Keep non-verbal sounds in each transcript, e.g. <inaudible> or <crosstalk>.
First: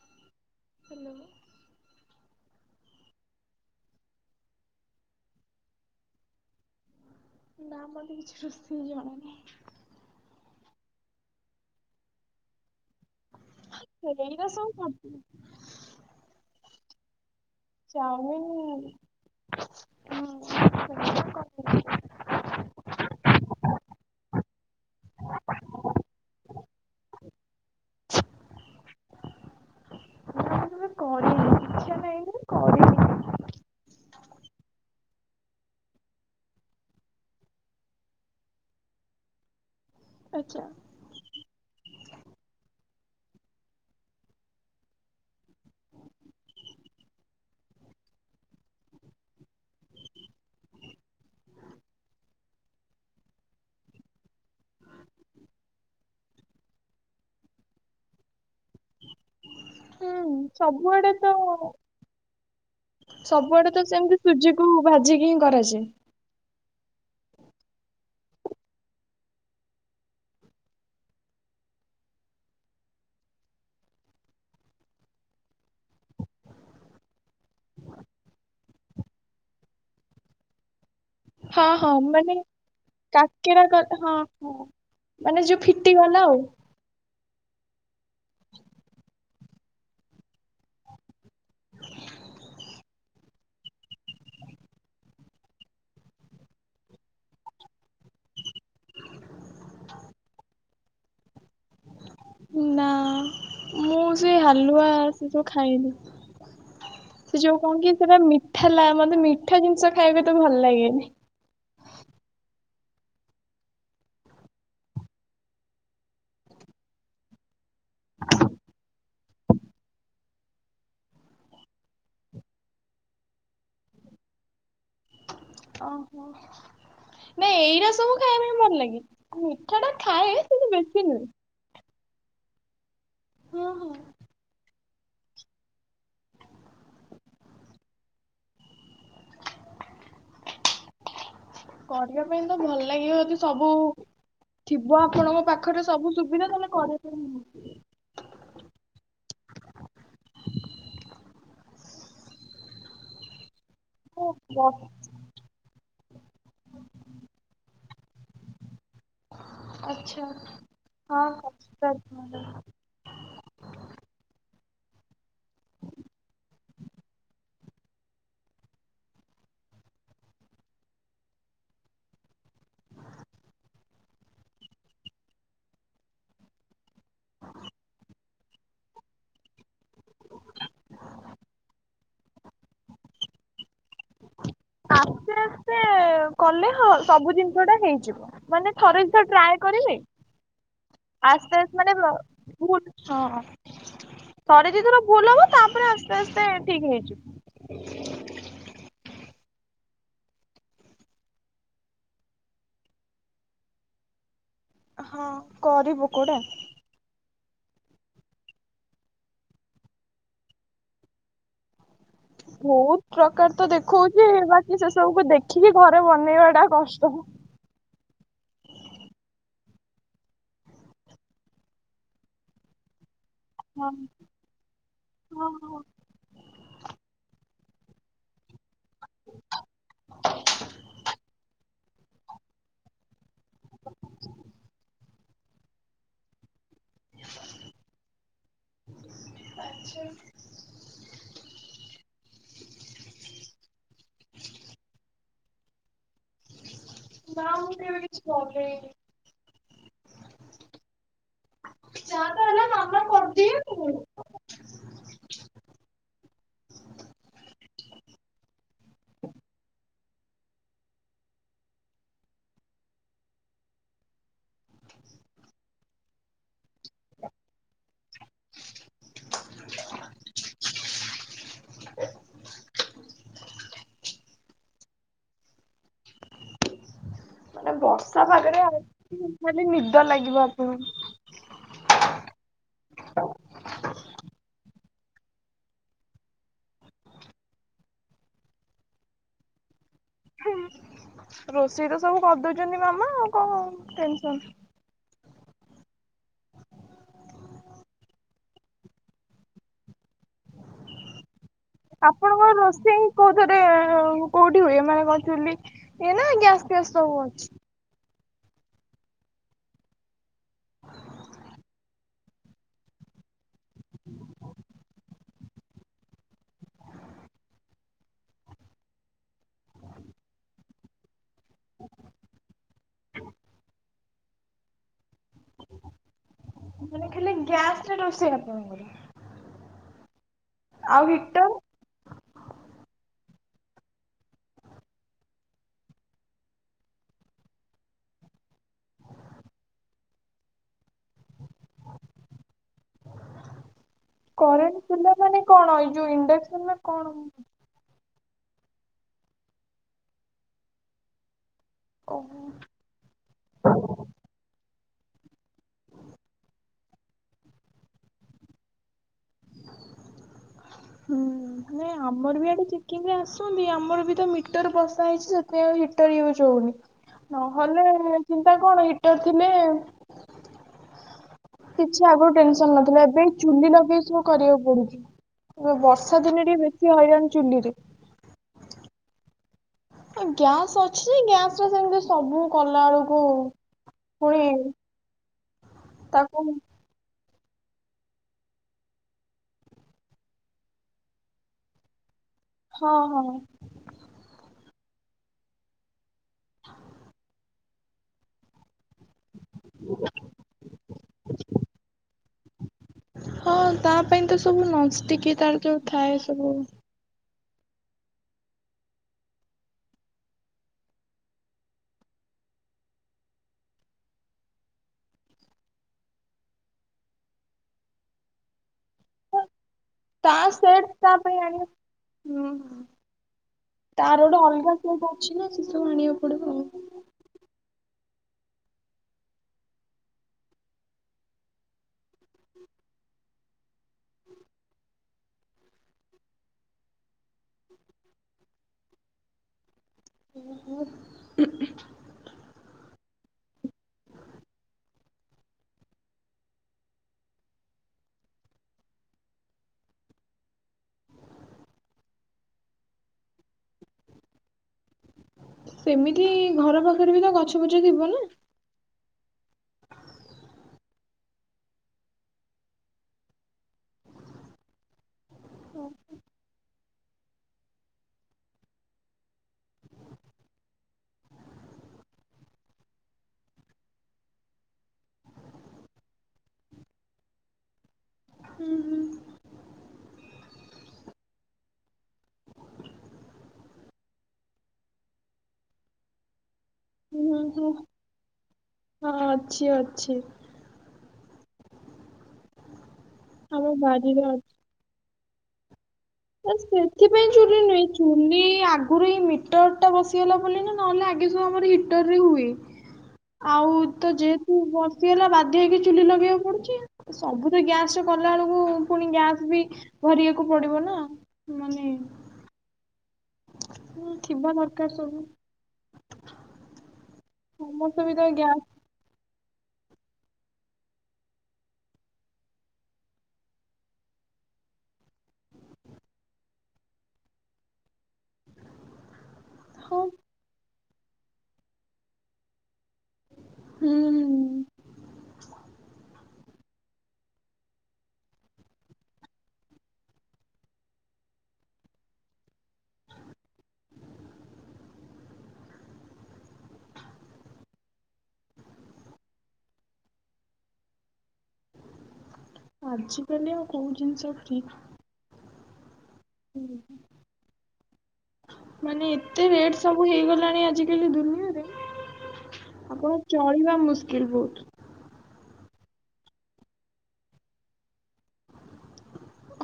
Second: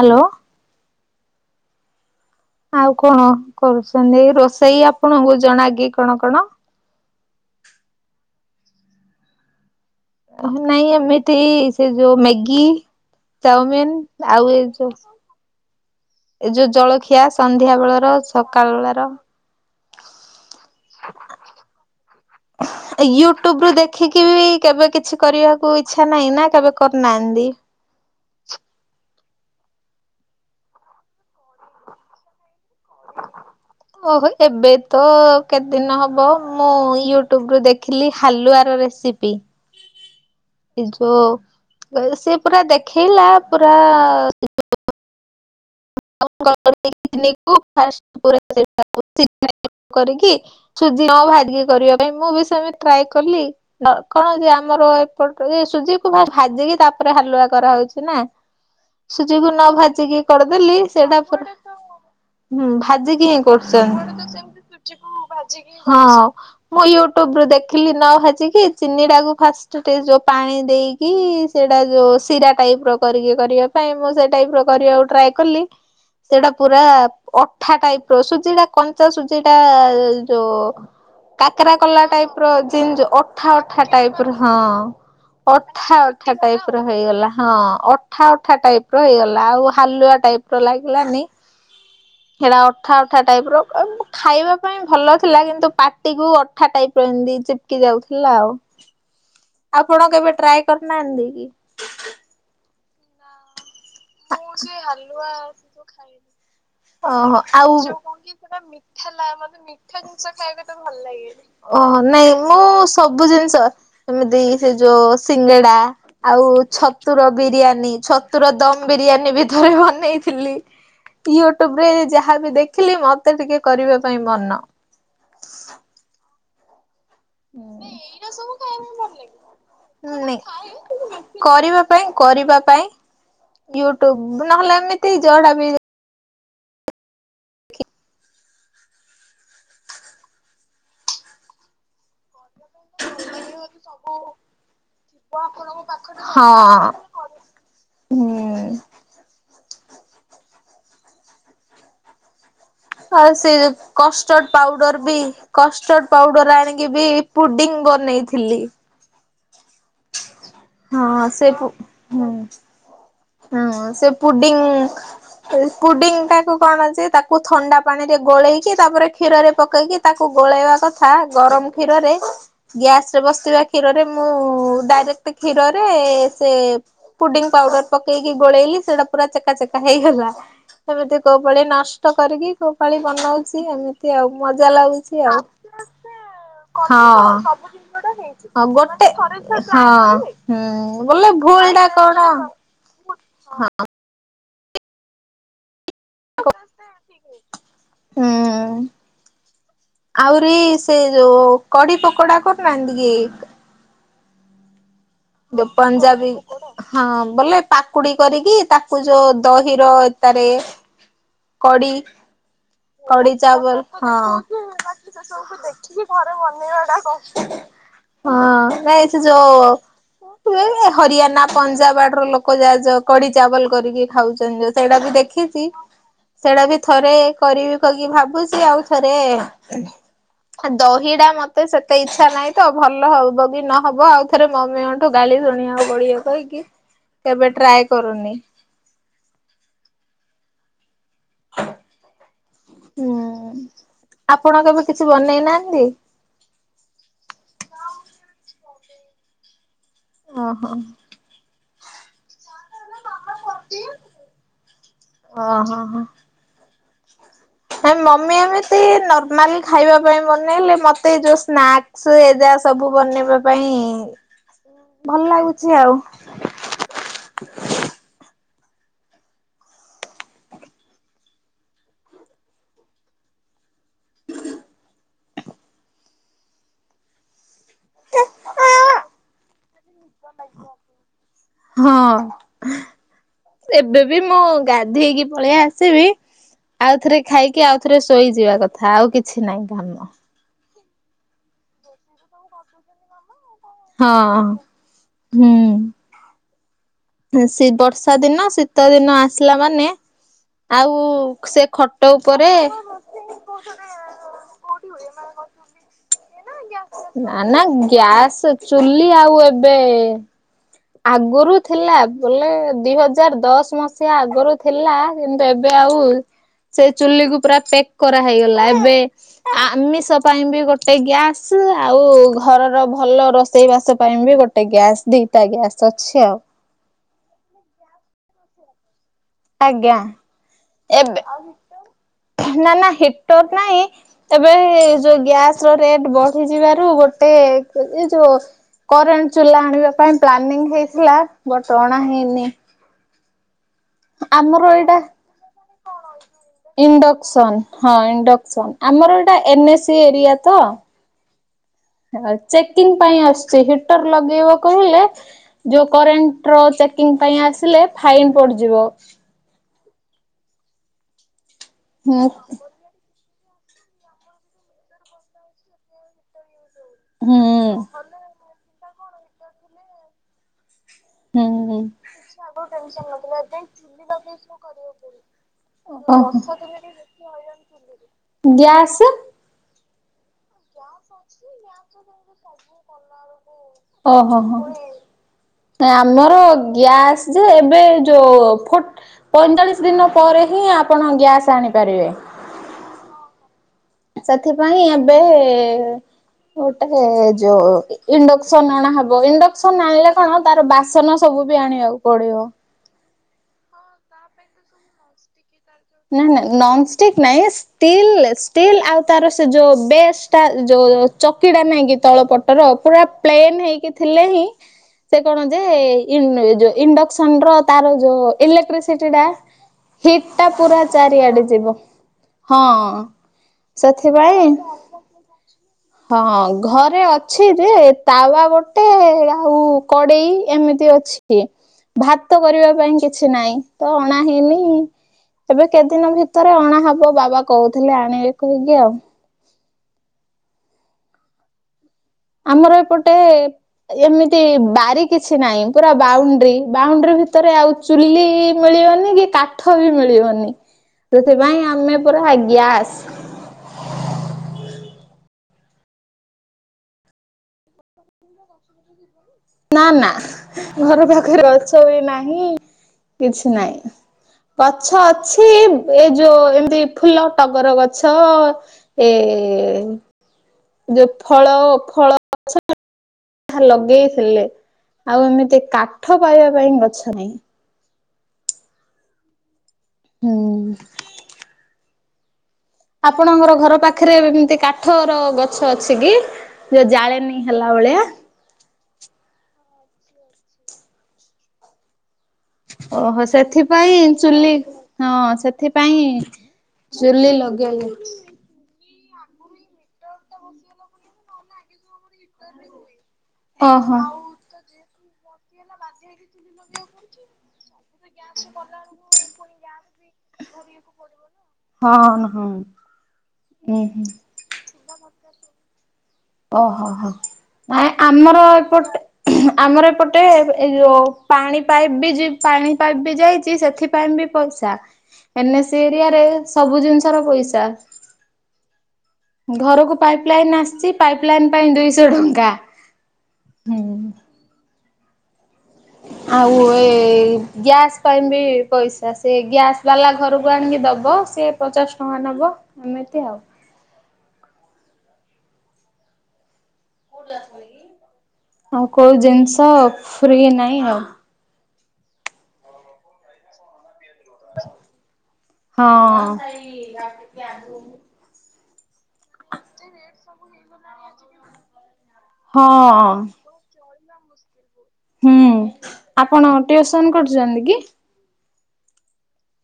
Hello hello ଆଉ କଣ କରୁଛନ୍ତି? ଏଇ ରୋଷେଇ ଆପଣଙ୍କୁ ଜଣ କିି କଣ କଣ? ନା ମତେ କିଛି ରୋଷେଇ ଜଣାନାହିଁ। ନାଇଁ ଏମିତି ସେ ଯୋଉ ମ୍ୟାଗି? ଚାଉମିିନ ଏଇଟା ଆଉ ଏ ସବୁ ଯୋଉ କରିଥିଲି ଯୋ ଜଳଖିଆ ସନ୍ଧ୍ୟା ବେଳର ଚାଉମିନ ସକାଳ ନା ବେଳା ର। ମୁଁ <unintelligible> ୟୁଟ୍ୟୁବ ରୁ ଦେଖିକି ବି କେବେ କିଛି କରିବାକୁ ଇଚ୍ଛା ନାହିଁ ନା କେବେ କରିନା <unintelligible> <inaudible> କରିନି ଇଛା ନାହିଁ ନାଇଁ କରି <unintelligible> ଓହୋ, ଏବେ ତ କେତେଦିନ ହବ ମୁଁ ୟୁଟ୍ୟୁବ ରୁ ଦେଖିଲି ହାଲୁଆ ର ରେସିପି ଆଚ୍ଛା ଏ ଯଉ ସେ ପୁରା ଦେଖେଇଲା ପୁରା <unintelligible> <unintelligible> କରିକି ସୁଜି ଭାରିଏ କରିବା ପାଇଁ ମୁଁ ବି ସେମି ଟ୍ରାଏ କଲି କଣ ଆମ ର ଏପଟ ସୂଜିକୁ ଭା ଭାଜିକି ତାରେ ପରେ ହାଲୁଆ କରାହଉଛି ନାଁ ସୁ ନ ଭାଜିକି ହୁଁ କରିଦେଲି ସବୁଆଡେ ସେଇଟା ତ ପ ହୁଁ ଭାଜିକି ହିଁ ସବୁଆଡେ ତ କରୁ। ସେମିତି ସୁଜିକୁ ଭାଜିକି ହିଁ କରାଯାଏ। ହଁ ମୁଁ ୟୁ ୟୁଟୁବୁ ଦେଖିଲି ନ ଭାଜିିକି ଚିନି ଟାକୁ ଫାଷ୍ଟ ଯୋଉ ପାଣି ଦେଇକି ସେଟା ଯୋଉ ଶିରା ଟାଇପ ର କରିକି କରିବା ପାଇଁ, ମୁଁ ସେ ଟାଇପ ର କରିବାକୁ ଟ୍ରାଏ କଲି ସେଇଟା ପୁରା ଅଠା ଟାଇପ ର, ସୁଜିଟା କଞ୍ଚା ସୁଜି ଟା ଯୋଉ ହଁ କାକରା ହଁ କଲା ମାନେ ଟାଇପ ର ଜିନ ଅଠା ଅଠା ଟାଇପ ର ହଁ ମାନେ ଯୋଉ ଫିଟି ଅଠା ଗଲା ଅଠା ଆଉ। ଟାଇପ ର ହେଇଗଲା ହଁ ଅଠା ଅଠା ଟାଇପ ର ହେଇଗଲା। ଆଉ ହାଲୁଆ ଟାଇପ ର ଲାଗିଲାନି। ସେଟା ଅଠା ଅଠା ଟାଇପ ର ଖାଇବା ପାଇଁ ଭଲ ଥିଲା କିନ୍ତୁ ପାଟିକୁୁ ଅଠା ଟାଇପ ଚିପକି ଯାଉଥିଲା ଆଉ ଆପଣ କେବେ ଟ୍ରାଏ କରିନାହାନ୍ତି କି? ନା ମୁଁ ସେ ମୁଁ ସେଏ ସେ ହାଲୁଆ ସବୁ ତ ଖାଇନି। ଓହୋ ଆଉ ଯୋଉ କ ସେଟା ମିଠା ଲ ମତେ ମିଠା ଜିନିଷ ଖାଇବା ତେ ଭଲ ଲାଗେନି। ଓ ନାଇଁ ମୁଁ ସବୁ ଜିନିଷ ଏମିତି ସେ ଯୋଉ ସିଙ୍ଗଡା ଆଉ ଛତୁର ବିରିୟାନୀ ଛତୁର ଦମ ବିରିୟାନୀ ବି ରେ ବନେଇଥିଲି। ୟୁଟ୍ୟୁବ ରେ ଯାହାବି ଦେଖିଲି ମତେ ଟିକେ କରିବା ପାଇଁ ମନ। ଅ ହ <inaudible> ଲାଗେ ମିଠା ଟା ଖାଏ ନାଇଁ କିନ୍ତୁ ବେଶୀ ନୁହେଁ। କରିବା କରିବା ପାଇଁ ହଁ ହଁ। ୟୁଟ୍ୟୁବ ନହେଲେ ଏମିତି ଯଡା ବି <unintelligible> ପାଇଁ ତ ଭଲ ଲାଗିବ ଯଦି ସବୁ ଥିବ ଆପଣଙ୍କ ପାଖରେ ସବୁ ହଁ ସୁବିଧା ତମେ <unintelligible> ହୁଁ। ଆଉ ସେ କଷ୍ଟଡ ଭଲ ଲାଗିବ। ପାଉଡର ବି କ ପାଉଡର ଆଣିକି ବି ପୁଡିଙ୍ଗ ବନେଇଥିଲି। ଆଚ୍ଛା ସେ ପୁ ହଁ ହୁଁ। ହ ହୁଁ ସେ ପୁଡିଙ୍ଗ ପୁଡିଙ୍ଗ ଟାକୁ କଣ ଅଛି ତାକୁ ଥଣ୍ଡା ପାଣି ରେ ଗୋଳେଇକି ତାପରେ କ୍ଷୀରରେ ପକେଇକି ତାକୁ ଳେଇବା କଥା ଗରମ କ୍ଷୀରରେ ଗ୍ୟାସରେ ବସେଇବା କ୍ଷୀର ରେ ମୁଁ ଡାଇରେକ୍ଟ କ୍ଷୀରରେ ସେ ପୁଡିଙ୍ଗ ପାଉଡର ପକେଇକି ଗୋଳେଇଲି ସେଟା ପୁରା ଚେକା ଚେକା ହେ ହେଇଗଲା ଏମିତି କୋଉ ପାଳି ନଷ୍ଟ କରିକି କୋଉ ପାଳି ବନଉଛି ଏମିତି ଆଉ। ମଜା ଲାଗୁଛି ଆସ୍ତେ ଆଉ। ଆସ୍ତେ କଲେ ହଁ ସବୁ ଜିନିଷ ଟା ହେଇଯିବ। ହଁ ମାନେ ଥରେ ଗୋଟେ ଦିଥର ଟ୍ରାଏ କରିବି ହଁ ହଁ ବୋଲେ ଆସ୍ତେ ଭୁଲ ଆସ୍ତେ ଟା ମାନେ କଣ ହଁ ଥରେ ଦି ଥର ଭୁଲ ହବ ତାପରେ ଆସ୍ତେ ଆସ୍ତେ ଠିକ ହେଇଯିବ। ଆହୁରିି ସେଇ କଡି ପକୋଡିକରୁ ନାହାନ୍ତି କି ହଁ କରିବୁ ପଞ୍ଜାବୀ କୋଉଟା। ହଁ ବୋଲେ ପାକୁଡି କରିକି ତାକୁ ଯୋଉ ଦହି ର ତାରେ କଡି। କଡି ଚାୱଲା ହଁ ସେ ସବୁ ଦେଖିକି ଘରେ ବନେଇବା ଟା କଷ୍ଟ। ହଁ ନାଇଁ ସେ ଯୋଉ ହରିୟଣା ପଞ୍ଜାବ ଆଡର ଲୋକ ଯାହାଜ କଡି ଚାୱଲ ନା କରିକି ଖାଉଛନ୍ତି ସେଇଟା ବି ଦେଖିଛି। ମୁଁ ସେଇଟା ବି ଥରେ କରିବି କହିକି ଭାବୁଛି ଆଉ ଥରେ ଦହିଡା ମତେ ସେତେ ଇଚ୍ଛା ନାହିଁ ତ ଭଲ ହବ ବି ନହବ ଆଉ ଥରେ ମ ତୁ ଗାଲି ଶୁଣିବାକୁ ବଢିବ କାହିଁକି? କେବେ ଟ୍ରାଏ କରୁନି? ହୁଁ ଆପଣ କେବେ କିଛି ବନେଇ ନା ନ୍ତି <inaudible> ନା ମୁଁ କେବେ କିଛି ବନେଇନି। ଓ ହୋ। <inaudible> ମାମା ହଁ କରିଦିଏ ଆଉ। ହୋ ହଁ ମମି ଏମିତି ନର୍ମାଲ ଖାଇବା ପାଇଁ ମନେଇଲେ ମତେ ଯୋଉ ସ୍ନାକ୍ସ <inaudible> ସବୁ ବନେଇବା ପାଇଁ ଭଲ ଲାଗୁଛି ଆଉ। <inaudible> ମାନେ ବର୍ଷା ପାଗରେ ଆଉ ଖାଲି ନିଦ ଲାଗିବ ଆପଣଙ୍କୁ ହଁ ଏବେ ବି ମୁଁ ଗାଧେଇକି ପଳେଇ ଆସିବି। ଆଉଥରେ ଖାଇକି ଆଉ ଥରେ ଶୋଇଯିବା କଥା ଆଉ କିଛି ନାଇଁ <inaudible> ରୋଷେଇ ତ ସବୁ କରିଦଉଛନ୍ତି ମାମା ଆଉ କଣ ଟେନସନ। ହଁ ହୁଁ ବର୍ଷା ଦିନ ଶୀତ ଦିନ ଆସିଲା ମାନେ ଆଉ ସେ ଖଟ ଆପଣଙ୍କ ଉପରେ ରୋଷେଇ କୋଉଥିରେ କୋଉଠି ହୁଏ ମାନେ ଚୁଲି ଇଏ ନା ଗ୍ୟାସ୍ ନାନା ସେ ଚୁଲି ଆଉ ଏବେ ଆଗରୁ ଥିଲା ବୋଲେ ଦି ହଜାର ଦଶ ମସିହା ଆଗରୁ ଥିଲା କିନ୍ତୁ ଏବେ ଆଉ ସେ ଚୁଲିକୁୁ ପୁରା ପେକ୍ କରା ହେଇଗଲା ଏବେ ଆମିଷ ପାଇଁ ବି ଗୋଟେ ଗ୍ୟାସ୍ ଆଉ ଘରର ଭଲ ରୋଷେଇ ବାସ ପାଇଁ ବି ଗୋଟେ ଗ୍ୟାସ ଦି ତା ଗ୍ୟାସ୍ ଅଛି ଆଉ। ଲେ ଗ୍ୟାସ ରେ ରୋଷେଇ ଆପଣଙ୍କର? ଆଜ୍ଞା ଆଉ ଏବେ ହିଟର ନା ନା ହିଟର ନାହିଁ ଏବେ ଯୋଉ ଗ୍ୟାସ ର ରେଟ୍ ବଢିଯିବାରୁ ଗୋଟେ ଏ ଏ ଯୋଉ କରେଣ୍ଟ ଚୁଲା ଆଣିବା ପାଇଁ ପ୍ଲାନିଂ ହେଇଥିଲା ବଟ୍ ଅଣା ହେଇନି। ଆମର କରେଣ୍ଟ ଏଇଟା ଥିଲା ମାନେ କଣ ଏଇ ଯୋଉ ଇଣ୍ଡକ୍ସନରେ କଣ ଇଣ୍ଡେକ୍ସନ୍ ହଁ ଇଣ୍ଡେ ଆମର ଏଟା ଏନଏସି ଏରିଆ ତ। କହୁ ଚେକିଂ ପାଇଁ ଆସୁଛି ହିଟର ଲଗେଇବ କହିଲେ ଯୋଉ କରେଣ୍ଟ ର ଚେକିଙ୍ଗ ପାଇଁ ଆସିଲେ ଫାଇନ୍ ପଡିଯିବ। ହୁଁ ନା ହୁଁ ଆମର ବି ଆଡେ ଚିକେନ୍ ଆସେ। ଆମର ବି ତ ମିଟର ବସା ହେଇଛି ସେଥିପାଇଁ ହିଟର ୟୁଜ୍ ହଉନି। ନ ହୁଁ ହେଲେ ଚିନ୍ତା କଣ ହିଟର ଥିଲେ। ହୁଁ କିଛି ଆଗରୁ ଟେନସନ ନଥିଲା ଏବେ ଚୁଲି ଲଗେଇ ସବୁ କରିବାକୁ ପଡୁଛି। ବର୍ଷା ଦିନ ଟ ବେଶୀ ହଇରାଣି ଚୁଲିରେ। ଗ୍ୟାସ୍। ଗ୍ୟାସ୍ ଅଛି ଯେ ଗ୍ୟାସ ରେ ସେମିତି ସବୁ କଲା ବେଳକୁ ଓ ହୋ ପୁଣି ହ। ଆମର ତାକୁ ଗ୍ୟାସ୍ ଯେ ଏବେ ଯୋଉ ଫୁଟ୍ ପଇଁଚାଳିଶ ଦିନ ପରେ ହିଁ ଆପଣ ଗ୍ୟାସ ଆଣିପାରିବେ। ହଁ ହଁ। ସେଥିପାଇଁ ଏବେ ଗୋଟେ ଯୋଉ ଇଣ୍ଡକ୍ସନ ଅଣା ହେବ। ଇଣ୍ଡକ୍ସନ ଆଣିଲେ କଣ ତାର ବାସନ ସବୁ ବି ଆଣିବାକୁ ପଡିବ। ହଁ ତା ପାଇଁ ତ ସବୁ ନନଷ୍ଟିକ ତାର ଯୋଉ ଥାଏ ନା ନା ସବୁ ନନଷ୍ଟିକ ନାଇଁସ୍। ଷ୍ଟିଲ୍ ଷ୍ଟିଲ୍ ଆଉ ତାର ସେ ଯୋଉ ବେସ୍ ଟା ଯୋଉ ଚକିଟା ନାଇଁ କି ତଳ ପଟର। ହଁ ପୁରା ପ୍ଲେନ ହେଇକି ଥିଲେ ହିଁ ସେ କଣ ଯେ ଇନ୍ ଇଣ୍ଡକ୍ସନ ର ତାର ଯୋଉ ଇଲେକ୍ଟ୍ରିସିଟି ଟା। ହିଟ ତା ଟା ପୁରା ସେଟ୍ ତା ପାଇଁ ଚାରିଆଡେ ଆଣିବା ଯିବ ହୁଁ ହଁ। ତାର ଗୋଟେ ସେଥିପାଇଁ ଅଲଗା ସେଟ୍ ଅଛି ନା ସେ ସବୁ ଆଣିବାକୁ ହଁ ପଡିବ ଆଉ। ଘରେ ଅଛି ଯେ ତାୱା ଗୋଟେ ଆଉ କଡ଼େଇ ଏମିତି ଅଛି। ଭାତ କରିବା ପାଇଁ କିଛି ନାଇଁ ତ ଅଣା ହେଇନି। ଏବେ କେଦିନ ଭିତରେ ଅଣାହବ ବାବା କହୁଥିଲେ ଆଣିବି କହିକି ଆଉ। ହଁ। ଆମର ଏପଟେ ଏମିତି ବାରି କିଛି ନାହିଁ ପୁରା ବାଉଣ୍ଡ୍ରି ବାଉଣ୍ଡ୍ରି ଭିତରେ ଆଉ ଚୁଲି ମିଳି ମିଳିବନି କି କାଠ ବି ମିଳିବନି। ସେଥିପାଇଁ ଆମେ ପୁରା ଗ୍ୟାସ ସେମିତି ଘର ପାଖରେ ବି ତ ଗଛ ଫଛ ଥିବ ନା। ନା ନା ଘର ପାଖରେ ଗଛ ବି ନାହିଁ କିଛି ନାହିଁ। ଗଛ ଅଛି ବ ଏ ଯୋଉ ଏମତି ଫୁଲ ଟଗର ଗଛ ଏ ଯୋଉ ଫଳ ଫଳ ଅଛ ନା ଠା ଲଗେଇଥିଲେ ଆଉ ଏମିତି କାଠ ପାଇବା ପାଇଁ ଗଛ ନାହିଁ। ହୁଁ ହୁଁ। ହୁଁ। ଆପଣଙ୍କର ଘର ପାଖରେ ଏମିତି କାଠର ଗଛ ଅଛି କି ଯୋଉ ଜାଳେ ହୁଁ ହୁଁ ହଁ ଅଛି ଅଛି। ଓହୋ ଆମ ସେଥିପାଇଁ ବାରିରେ ଚୁଲି ଅଛି। ହଁ ସେଥି ସେଥିପାଇଁ ଚୁଲି ନୁହେଁ ଚୁଲି ଆଗରୁ ହିଁ ମିଟର ଟା ବସିଗଲା ବୋଲି ନା ନହେଲେ ଆଗେ ସବୁ ଆମର ହିଟର ରେ ହୁଏ। ଆଉ ଓହୋ। ତ ଯେହେତୁ ବର୍ସି ଗଲା ବାଧି ହେଇକି ଚୁଲି ଲଗେଇବାକୁ ପଡ଼ୁଛି ସବୁ ତ ଗ୍ୟାସ କଲା ବେଳକୁ ପୁଣି ଗ୍ୟାସ ବି ଭରିବାକୁ ପଡ଼ିବ ନା। ମାନେ ହଁ ହଁ। ଉୁଁ ହୁଁ। କା ସବୁ ଓହୋ ହୋ ନାଇ ସମସ୍ତେ ବି ତ ଆମର ଗ୍ୟାସ୍ ଏପଟେ ଆମର ଏପଟେ ଏ ଯୋଉ ପାଣି ପାଇପ୍ ବି ପାଣି ପାଇପ୍ ବି ଯାଇଛି ସେଥିପାଇଁ ବି ପାଇସା ଚା ଏନ୍ ସି ଏରିଆରେ ସବୁ ଜିନିଷର ପଇସା ଘରକୁ ହଁ ପାଇପି ଲାଇନ ଆସିଛି ପାଇପି ଲାଇନ ପାଇଁ ଦୁଇଶହ ଟଙ୍କା। ହୁଁ ହୁ। ଆଉ ଏ ଗ୍ୟାସ୍ ପାଇଁ ବି ପଇସା ସେ ଗ୍ୟାସ ବାଲା ଘରକୁ ଆଣିକି ଦବ। ବ ସିଏ ପଚାଶ ଟଙ୍କା ନବ ଏମିତି ଆଉ। ଆଉ କୋଉ ଜିନିଷ ଫ୍ରି ନାହିଁ ଆଉ। ଆଜି କାଲି ଆଉ କୋଉ ଜିନିଷ ଫ୍ରି ହଁ। ମାନେ ଏତେ ରେଟ ସବୁ ହେଇଗଲାଣି ଆଜିିକାଲି ଦୁନିଆରେ। ହଁ ଆଗକୁ ଚଳିବା ମୁସ୍କିଲ ବହୁତୁ। ହୁଁ ଆପଣ ଟିଉସନ କରୁଛନ୍ତି କି?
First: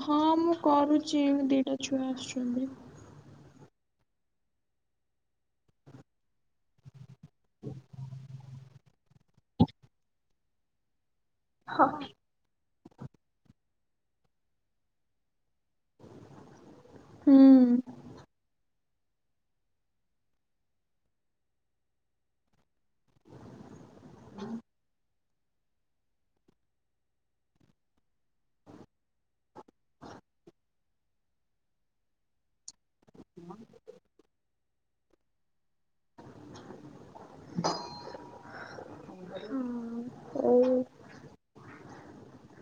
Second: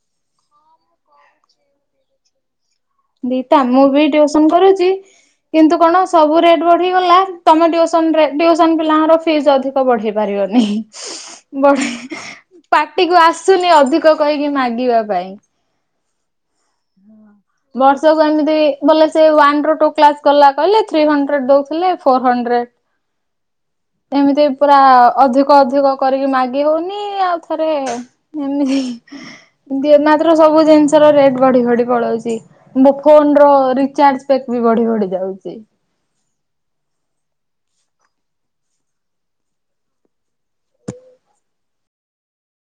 ହଁ ମୁଁ କରୁଛି ଦିଟା ଛୁଆ ଆସୁଛନ୍ତି। ଦିଟ ମୁଁ ବି ଟିଉସନ କରୁଛି କିନ୍ତୁ କଣ ସବୁ ରେଟ ବଢ଼ିଗଲା। ତମ ଟିଉସନ ରେ ଟିଉସନ ପିଲାଙ୍କର ଫିସ୍ ଅଧିକ ବଢ଼େଇ ପାରିବନି। ବଢ଼େ ପାଟି କୁ ଆସୁନି ଅଧିକ କହିକି ମାଗିବା ପାଇଁ। ହୁଁ ବର୍ଷକୁ ଏମିତି ଗଲା ସେ ୱାନ ରୁ ଟୁ କଲା କହିଲେ ଥ୍ରୀ ହଣ୍ଡ୍ରେଡ଼ ଦଉଥିଲେ ଫୋ ହଣ୍ଡ୍ରେଡ଼ ଏମିତି ପୁରା ଅଧିକ ଅଧିକ କରିକି ମାଗି ହଉନି ଆଉ ଥରେ ଏମତି ଦିଅ ନା ସବୁ ଜିନିଷର ରେଟ ବଢ଼ି ବଢ଼ି ପଳଉଛି ମୋ ଫୋନ ର ରିଚାର୍ଜ ପ୍ୟାକ୍ ବି ବଢ଼ି ବଢ଼ି ଯାଉଛି। ହଉ।